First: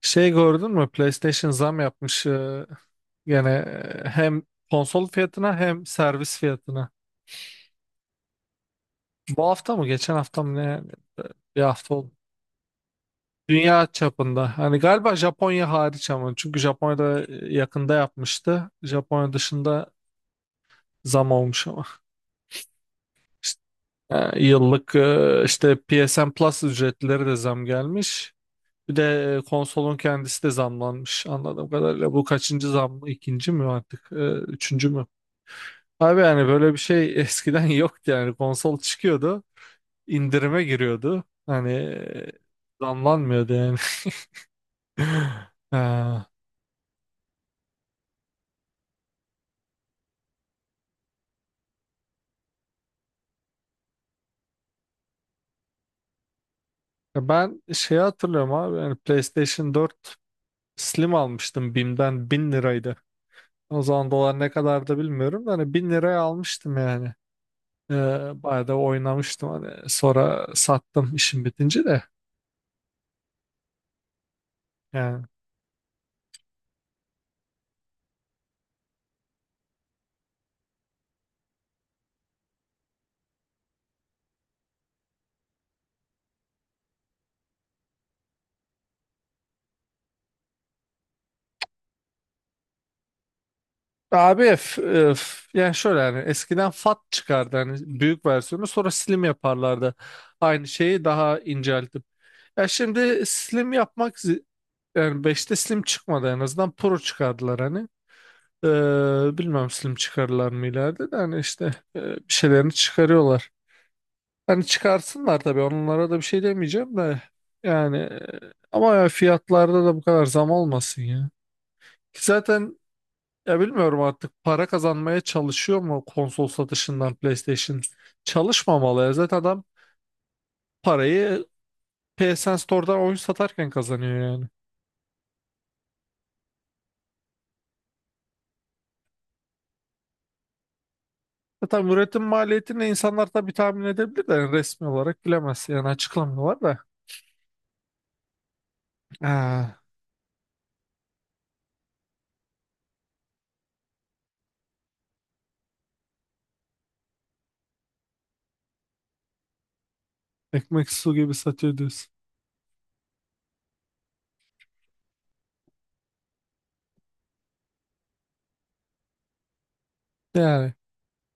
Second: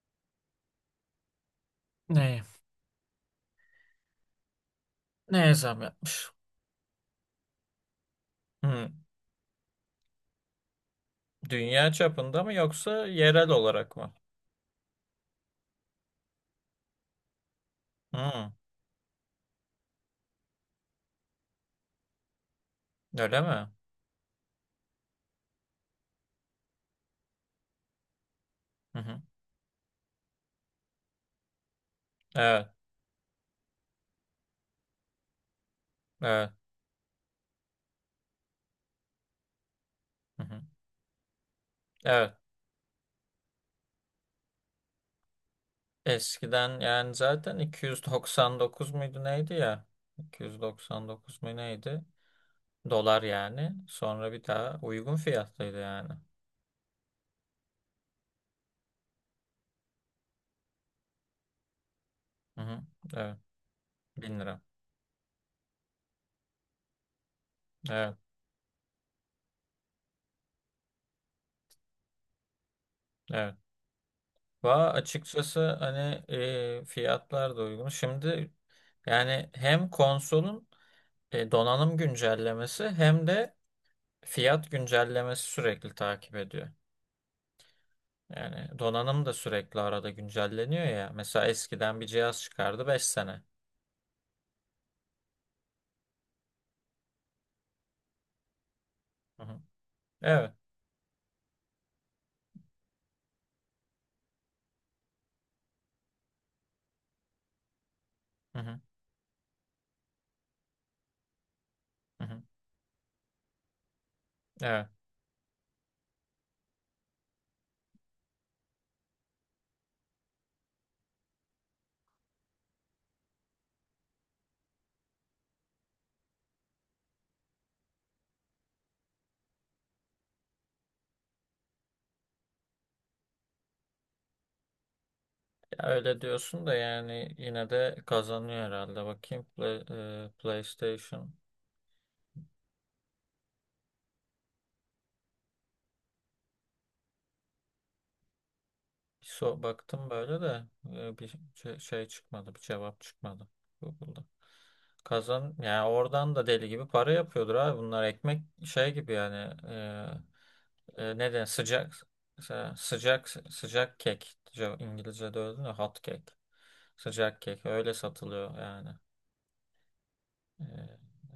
Şey gördün mü? PlayStation zam yapmış, Neye? Gene, hem konsol Neye fiyatına zam hem yapmış? servis fiyatına. Hı. Bu hafta mı? Geçen hafta mı? Ne? Bir Dünya hafta oldu. çapında mı yoksa yerel Dünya olarak mı? çapında. Hani galiba Japonya hariç ama. Çünkü Japonya'da yakında Hı. yapmıştı. Japonya dışında zam olmuş ama. Öyle İşte, mi? Yıllık işte PSN Plus ücretleri de zam gelmiş. Bir Hı hı. de konsolun kendisi de zamlanmış anladığım kadarıyla. Bu Evet. kaçıncı zam mı? İkinci mi artık? Üçüncü mü? Abi yani Evet. böyle bir şey eskiden yoktu yani konsol çıkıyordu, Hı hı. indirime giriyordu hani, Evet. zamlanmıyordu yani. Ya Eskiden yani zaten 299 muydu neydi ya? 299 mu neydi? Dolar yani. Sonra bir daha uygun fiyatlıydı yani. ben şeyi hatırlıyorum abi, yani PlayStation 4 Slim almıştım BİM'den, 1000 Hı hı. liraydı. Evet. O zaman dolar bin ne lira. kadardı bilmiyorum da hani 1000 liraya almıştım yani. Ee, Evet. bayağı da oynamıştım, hani sonra sattım işim bitince de Evet. Va yani. açıkçası hani fiyatlar da uygun. Şimdi yani hem konsolun donanım güncellemesi hem de fiyat güncellemesi sürekli takip ediyor. Yani donanım da sürekli arada güncelleniyor ya. Mesela eskiden bir cihaz çıkardı 5 sene. Abi yani şöyle, yani eskiden fat çıkardı hani, büyük versiyonu, sonra slim Hı hı. yaparlardı. Evet. Aynı şeyi daha inceltip. Ya şimdi slim yapmak yani beşte slim çıkmadı, en azından pro çıkardılar hani. Hı hı. Bilmem slim çıkarırlar mı ileride de, hani işte bir Hı hı. şeylerini çıkarıyorlar. Hani Evet. çıkarsınlar tabii, onlara da bir şey demeyeceğim de yani ama ya fiyatlarda da bu kadar zam olmasın ya. Ki zaten, ya bilmiyorum, artık para kazanmaya çalışıyor mu konsol satışından PlayStation? Çalışmamalı ya. Zaten adam parayı PSN Store'dan oyun satarken kazanıyor yani. Ya öyle diyorsun da yani yine de kazanıyor herhalde. Bakayım PlayStation. Zaten üretim maliyetini insanlar tabii tahmin edebilir de yani, resmi olarak bilemez. Yani açıklamıyorlar da. So Ha, baktım böyle de bir şey çıkmadı, bir cevap çıkmadı Google'da. Kazan yani oradan da deli gibi para yapıyordur abi. Bunlar ekmek şey gibi yani ekmek su ne gibi denir satıyor sıcak diyorsun. mesela sıcak sıcak kek İngilizce'de öyle değil mi? Hot cake. Sıcak kek öyle satılıyor yani. Yani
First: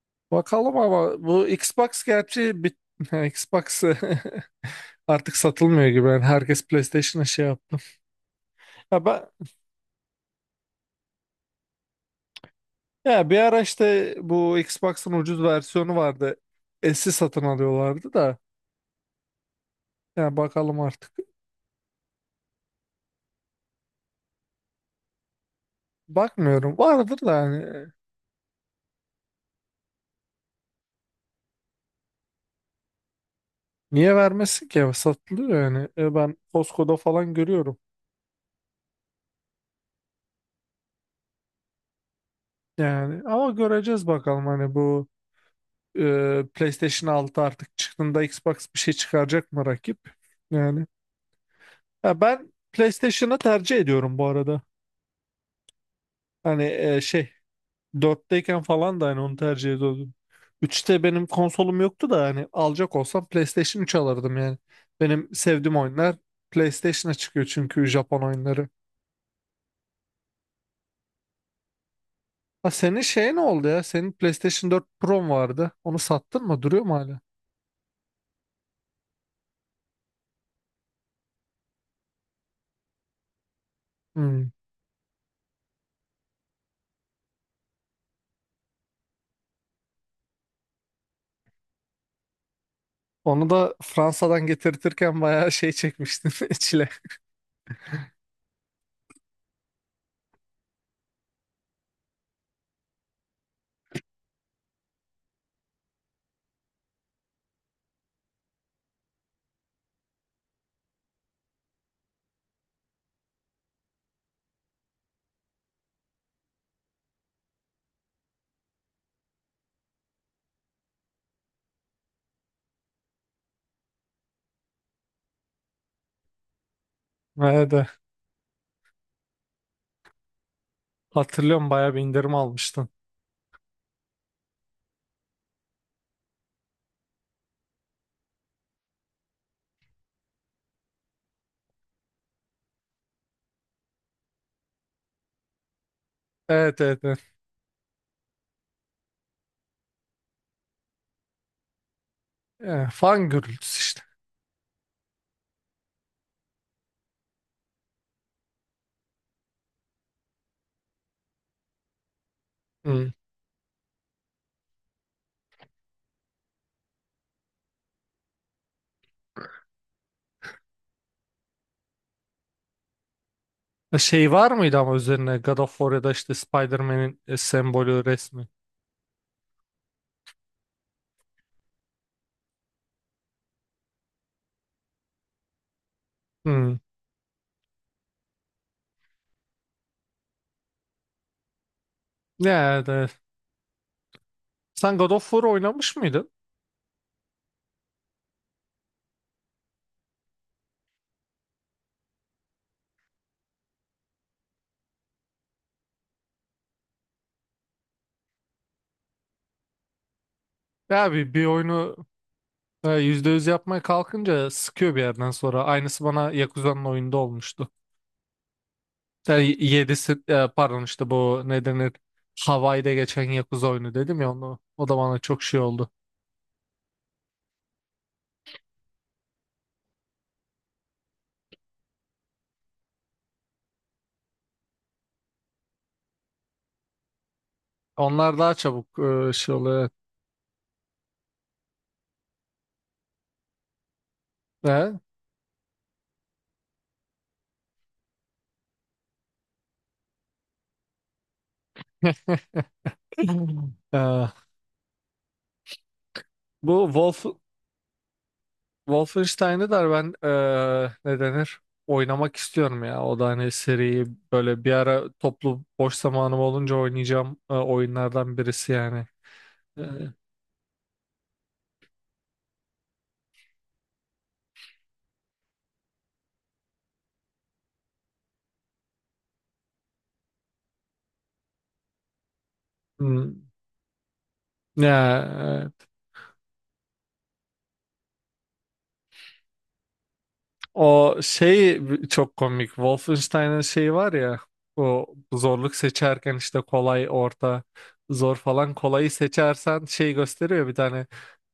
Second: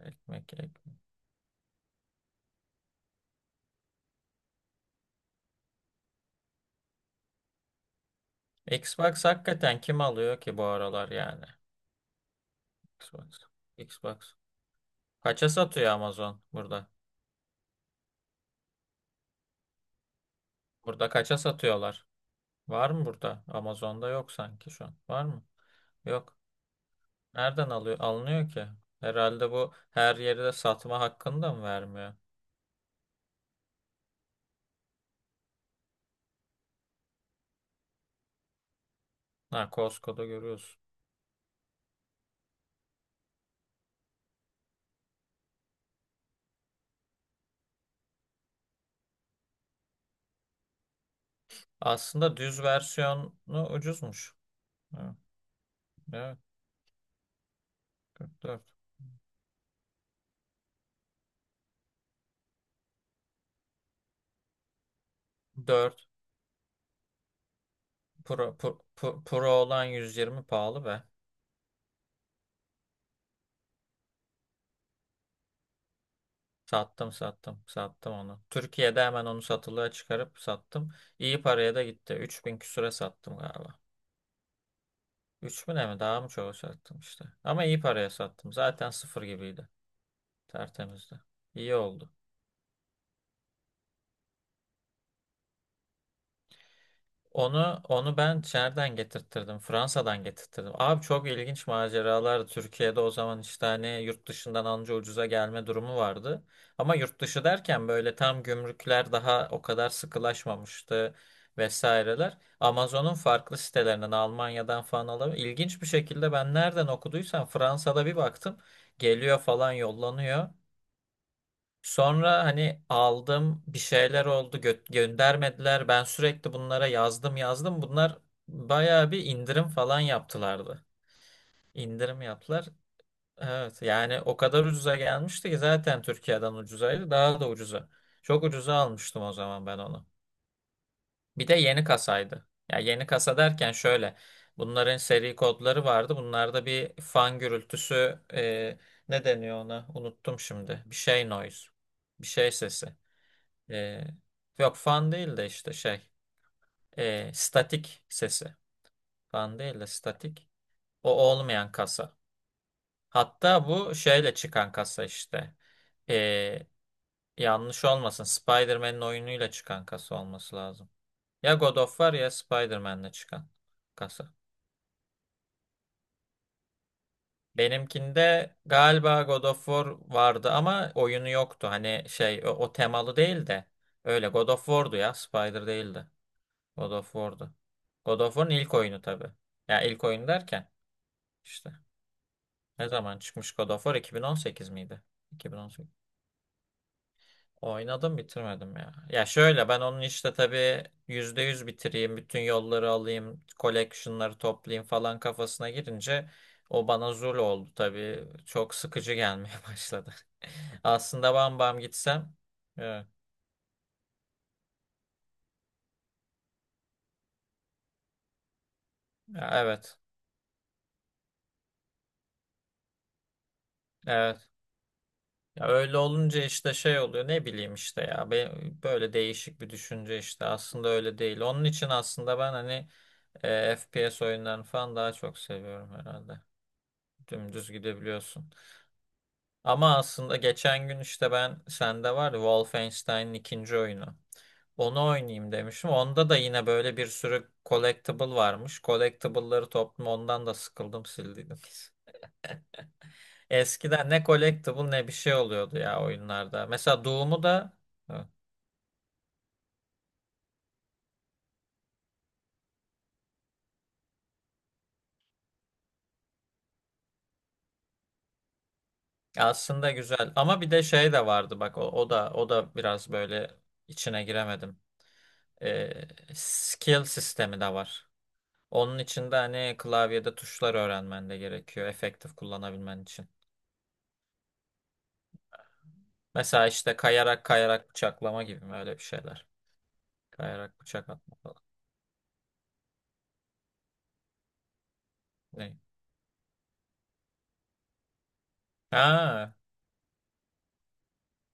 Ekmek, bakalım, ekmek. ama bu Xbox gerçi Xbox artık satılmıyor gibi. Yani herkes PlayStation'a şey yaptı. Ya Xbox ben hakikaten kim alıyor ki bu aralar yani? Ya bir Xbox. ara işte Xbox. bu Xbox'ın ucuz Kaça satıyor versiyonu vardı. Amazon burada? S'i satın alıyorlardı da. Yani bakalım Burada artık. kaça satıyorlar? Var mı burada? Amazon'da yok sanki şu an. Var mı? Yok. Bakmıyorum. Vardır da Nereden yani. alıyor, alınıyor ki? Herhalde bu her yerde satma hakkını da mı vermiyor? Niye vermesin ki? Satılıyor yani. Ben Costco'da falan görüyorum. Ha, Costco'da görüyoruz. Yani ama göreceğiz bakalım, hani bu PlayStation 6 artık çıktığında Xbox bir şey çıkaracak mı rakip? Yani. Ya Aslında ben düz versiyonu PlayStation'ı tercih ediyorum bu ucuzmuş. arada. Ha, evet, Hani şey, kırk dörtteyken dört. falan da hani onu tercih ediyordum. Üçte benim konsolum yoktu da, hani alacak olsam PlayStation 3 alırdım yani. Benim sevdiğim 4 oyunlar PlayStation'a çıkıyor çünkü Japon Pro, oyunları. Pro, Pro, Pro olan 120 pahalı be. Ha, senin şey ne oldu ya? Senin PlayStation 4 Pro'm vardı. Onu sattın mı? Duruyor mu Sattım hala? sattım sattım onu. Türkiye'de hemen onu satılığa çıkarıp sattım. İyi paraya da gitti. 3000 küsüre sattım galiba. Hmm. 3000'e mi daha mı çok sattım işte. Ama iyi paraya sattım. Zaten sıfır gibiydi. Tertemizdi. İyi oldu. Onu da Fransa'dan getirtirken bayağı şey çekmiştin, çile. Onu ben nereden getirttirdim? Fransa'dan getirttirdim. Abi çok ilginç maceralar. Türkiye'de o zaman işte hani yurt dışından anca ucuza gelme durumu vardı. Ama yurt dışı derken böyle tam gümrükler daha o kadar sıkılaşmamıştı vesaireler. Amazon'un farklı sitelerinden Almanya'dan falan alıp ilginç bir şekilde ben nereden okuduysam Fransa'da bir baktım. Geliyor falan yollanıyor. Sonra hani aldım bir şeyler oldu göndermediler. Ben sürekli bunlara yazdım Evet, yazdım. evet. Bunlar bayağı bir indirim falan yaptılardı. Hatırlıyorum, bayağı bir İndirim indirim yaptılar. almıştın. Evet yani o kadar ucuza gelmişti ki zaten Türkiye'den ucuzaydı daha da ucuza. Çok ucuza almıştım o zaman ben onu. Bir de yeni kasaydı. Ya yeni kasa derken şöyle bunların seri kodları vardı. Bunlarda Evet, bir evet, evet. fan gürültüsü ne deniyor ona? Unuttum şimdi. Bir şey noise. Bir şey sesi. Fangirls E, işte. Yok fan değil de işte şey. Statik sesi. Fan değil de statik. O olmayan kasa. Hmm. Hatta bu şeyle çıkan kasa işte. E, Yanlış olmasın. Spider-Man'in oyunuyla çıkan kasa olması lazım. Ya God of War ya Spider-Man'le çıkan Şey kasa. var mıydı ama üzerine, God of War ya da işte Spider-Man'in sembolü resmi? Benimkinde galiba God of War vardı ama oyunu yoktu. Hani şey o temalı değil de öyle God of War'du ya Spider değildi. Hmm. God of War'du. God of War'un ilk oyunu tabii. Ya ilk oyun derken işte Ya, ne evet. zaman çıkmış God of War 2018 Sen miydi? God of War 2018. oynamış mıydın? Oynadım bitirmedim ya. Ya şöyle ben onun işte tabii %100 bitireyim, bütün yolları alayım, collection'ları toplayayım falan kafasına girince o bana zul oldu tabii. Çok sıkıcı gelmeye başladı. Ya bir, Aslında bir bam bam oyunu gitsem. Evet. %100 yapmaya kalkınca sıkıyor bir yerden sonra. Aynısı bana Yakuza'nın oyunda olmuştu. Ya Yani evet. yedisi, pardon, işte bu ne denir, Hawaii'de geçen Yakuza oyunu dedim ya, Evet. onu. O da bana çok şey Ya oldu. öyle olunca işte şey oluyor ne bileyim işte ya böyle değişik bir düşünce işte aslında öyle değil. Onun için aslında ben hani FPS oyunlarını falan daha çok seviyorum herhalde. Dümdüz Onlar gidebiliyorsun. daha çabuk şey oluyor. Ama aslında geçen gün işte ben sende var ya Wolfenstein'in ikinci oyunu. Evet. Onu oynayayım demişim. Onda da yine böyle bir sürü collectible varmış. Collectible'ları toplum ondan da sıkıldım sildiydim. E? E, Eskiden ne collectible ne bir şey oluyordu ya oyunlarda. bu Mesela Doom'u da Wolfenstein'ı da ben ne denir? Oynamak istiyorum ya. O da hani seriyi böyle bir ara, toplu boş zamanım olunca oynayacağım oyunlardan birisi yani. aslında Eee, güzel ama bir de şey de vardı bak o da biraz böyle içine giremedim. Ee, Skill sistemi de var. Onun için de hani klavyede tuşlar öğrenmen de gerekiyor efektif kullanabilmen için. hmm, ya evet. Mesela işte kayarak kayarak bıçaklama gibi mi öyle bir şeyler. Kayarak bıçak O atma falan. şey çok komik. Wolfenstein'ın şeyi var ya. O zorluk Ne? seçerken işte kolay, orta, zor falan, kolayı Ha, seçersen şey gösteriyor bir tane,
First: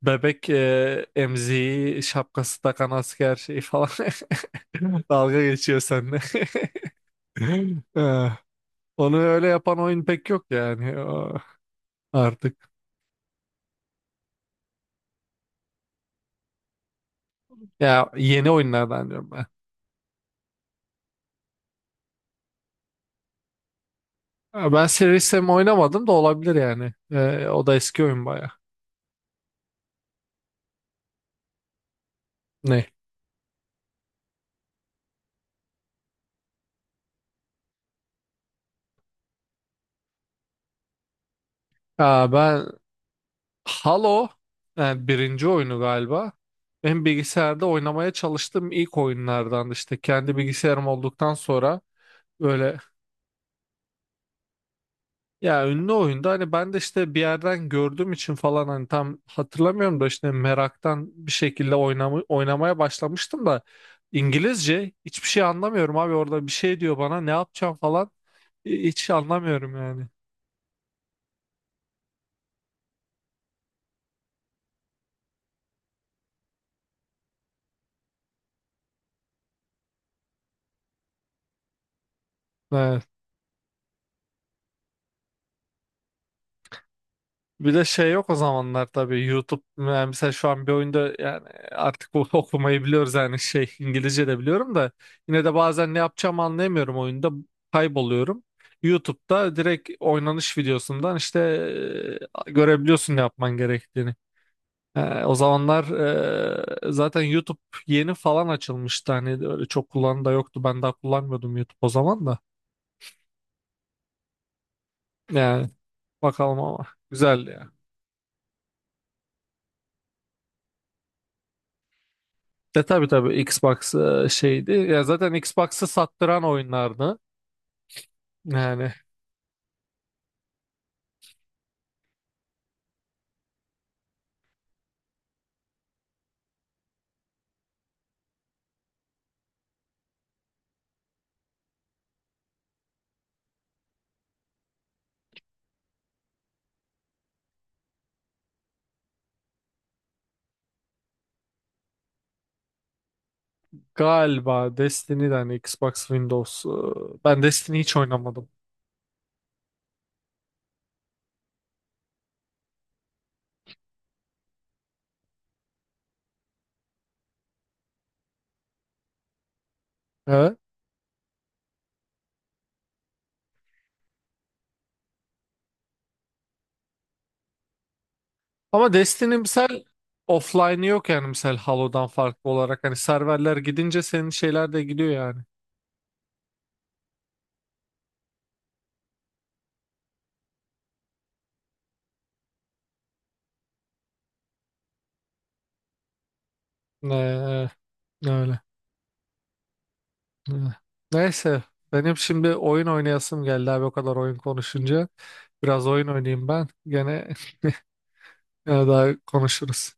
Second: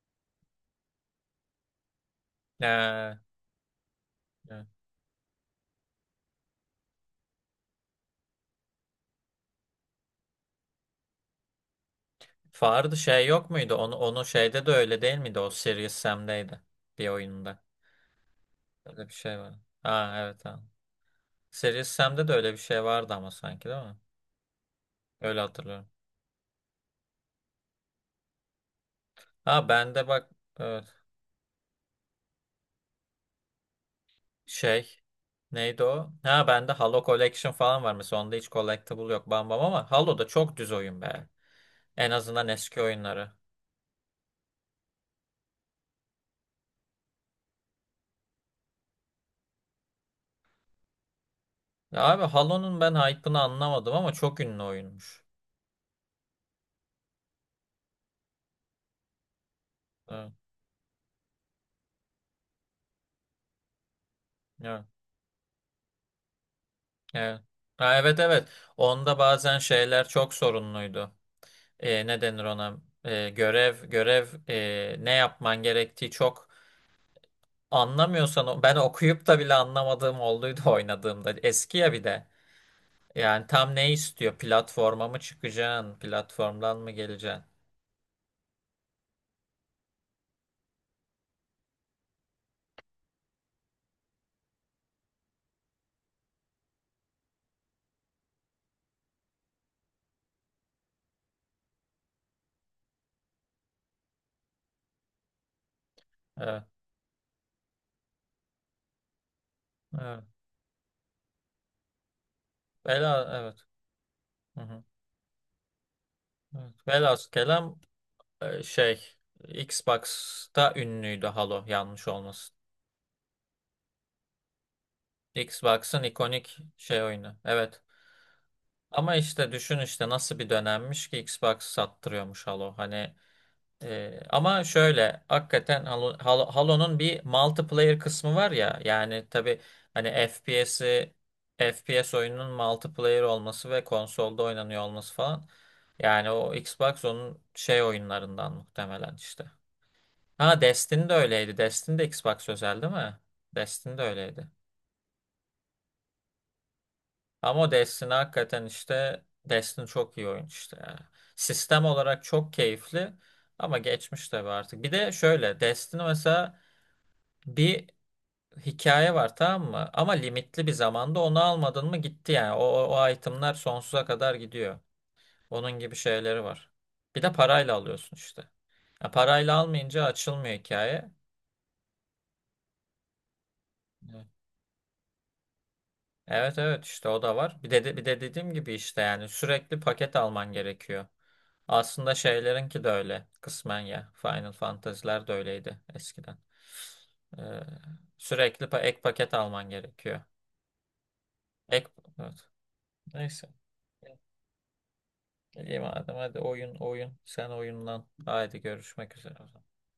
bebek emziği, şapkası takan ee, asker şeyi falan. e. Dalga geçiyor seninle. Eh, onu öyle yapan oyun pek yok yani artık. Fardı şey yok muydu? Onu şeyde de öyle değil miydi? O Serious Sam'deydi bir oyunda. Ya yeni Öyle oyunlardan bir diyorum şey ben. var. Ha evet ha. Series Sam'de de öyle bir şey vardı ama sanki değil mi? Ha, ben Serious Öyle Sam hatırlıyorum. oynamadım da, olabilir yani. Eh, o da eski oyun baya. Ha bende bak evet, Ne? şey neydi o? Ha bende Halo Collection falan var mesela onda hiç collectible yok bam bam ama Halo'da çok düz oyun be. En Ha, azından ben eski oyunları. Halo, yani birinci oyunu galiba. Benim bilgisayarda oynamaya çalıştığım ilk oyunlardan, işte kendi bilgisayarım olduktan sonra Ya abi böyle. Halo'nun ben hype'ını anlamadım ama çok ünlü oyunmuş. Ya ünlü oyunda hani, ben de işte bir yerden gördüğüm için falan, hani tam hatırlamıyorum da, işte Evet. meraktan bir şekilde oynamaya başlamıştım da Evet. İngilizce hiçbir şey anlamıyorum abi, orada bir şey diyor bana ne Evet. yapacağım Ha, falan, evet, evet. hiç Onda bazen anlamıyorum yani. şeyler çok sorunluydu. Ne denir ona? Görev görev ne yapman gerektiği çok. Anlamıyorsan ben okuyup da bile anlamadığım olduydu oynadığımda. Eski ya bir de. Yani tam ne istiyor? Platforma mı çıkacaksın? Platformdan mı geleceksin? Bir de şey yok o zamanlar tabii YouTube, yani mesela şu an bir oyunda, yani artık okumayı biliyoruz yani, şey, İngilizce de biliyorum da yine de bazen ne yapacağımı anlayamıyorum oyunda, kayboluyorum. YouTube'da direkt oynanış videosundan işte görebiliyorsun ne yapman gerektiğini. O zamanlar Evet. Zaten YouTube yeni falan açılmıştı, hani öyle çok kullanan Evet. da yoktu, ben daha kullanmıyordum YouTube o zaman da Vela, evet. Hı hı. yani. Bakalım Evet. ama, Velhasıl güzel. kelam şey Xbox'ta ünlüydü Halo yanlış olmasın. E tabii tabii, Xbox şeydi. Ya zaten Xbox'ı Xbox'ın sattıran ikonik şey oyunlardı. oyunu. Evet. Yani Ama işte düşün işte nasıl bir dönemmiş ki Xbox sattırıyormuş Halo. Hani. Ama şöyle hakikaten Halo'nun bir multiplayer kısmı var ya yani tabii hani FPS oyununun multiplayer olması ve konsolda oynanıyor olması falan yani o Xbox onun şey oyunlarından muhtemelen işte. Ha Destiny de öyleydi. Destiny de Xbox özel değil mi? Destiny de öyleydi. galiba Destiny'den hani, Xbox Windows. Ben Ama o Destiny hiç Destiny oynamadım. hakikaten işte Destiny çok iyi oyun işte ya. Sistem olarak çok keyifli ama geçmiş tabii artık. Bir de şöyle Destiny mesela bir hikaye var tamam mı? Ama Evet. limitli bir zamanda onu almadın mı gitti yani. O itemler sonsuza kadar gidiyor. Onun gibi şeyleri var. Bir de parayla alıyorsun işte. Ama Ya Destiny parayla misal almayınca açılmıyor offline'ı yok hikaye. yani, misal Halo'dan farklı olarak. Hani serverler gidince Evet, senin şeyler de gidiyor yani. evet, evet, işte o da var. Bir de dediğim gibi işte yani sürekli paket alman gerekiyor. Aslında şeylerinki de öyle kısmen ya. Final Fantasy'ler de öyleydi eskiden. Ee, Ne öyle. Sürekli ek paket alman gerekiyor. E. Neyse. Ek Benim evet. şimdi oyun oynayasım Neyse. geldi abi, o kadar oyun konuşunca. İyi Biraz oyun madem hadi oynayayım ben. oyun oyun. Gene, Sen oyunlan. Haydi gene daha görüşmek üzere. konuşuruz.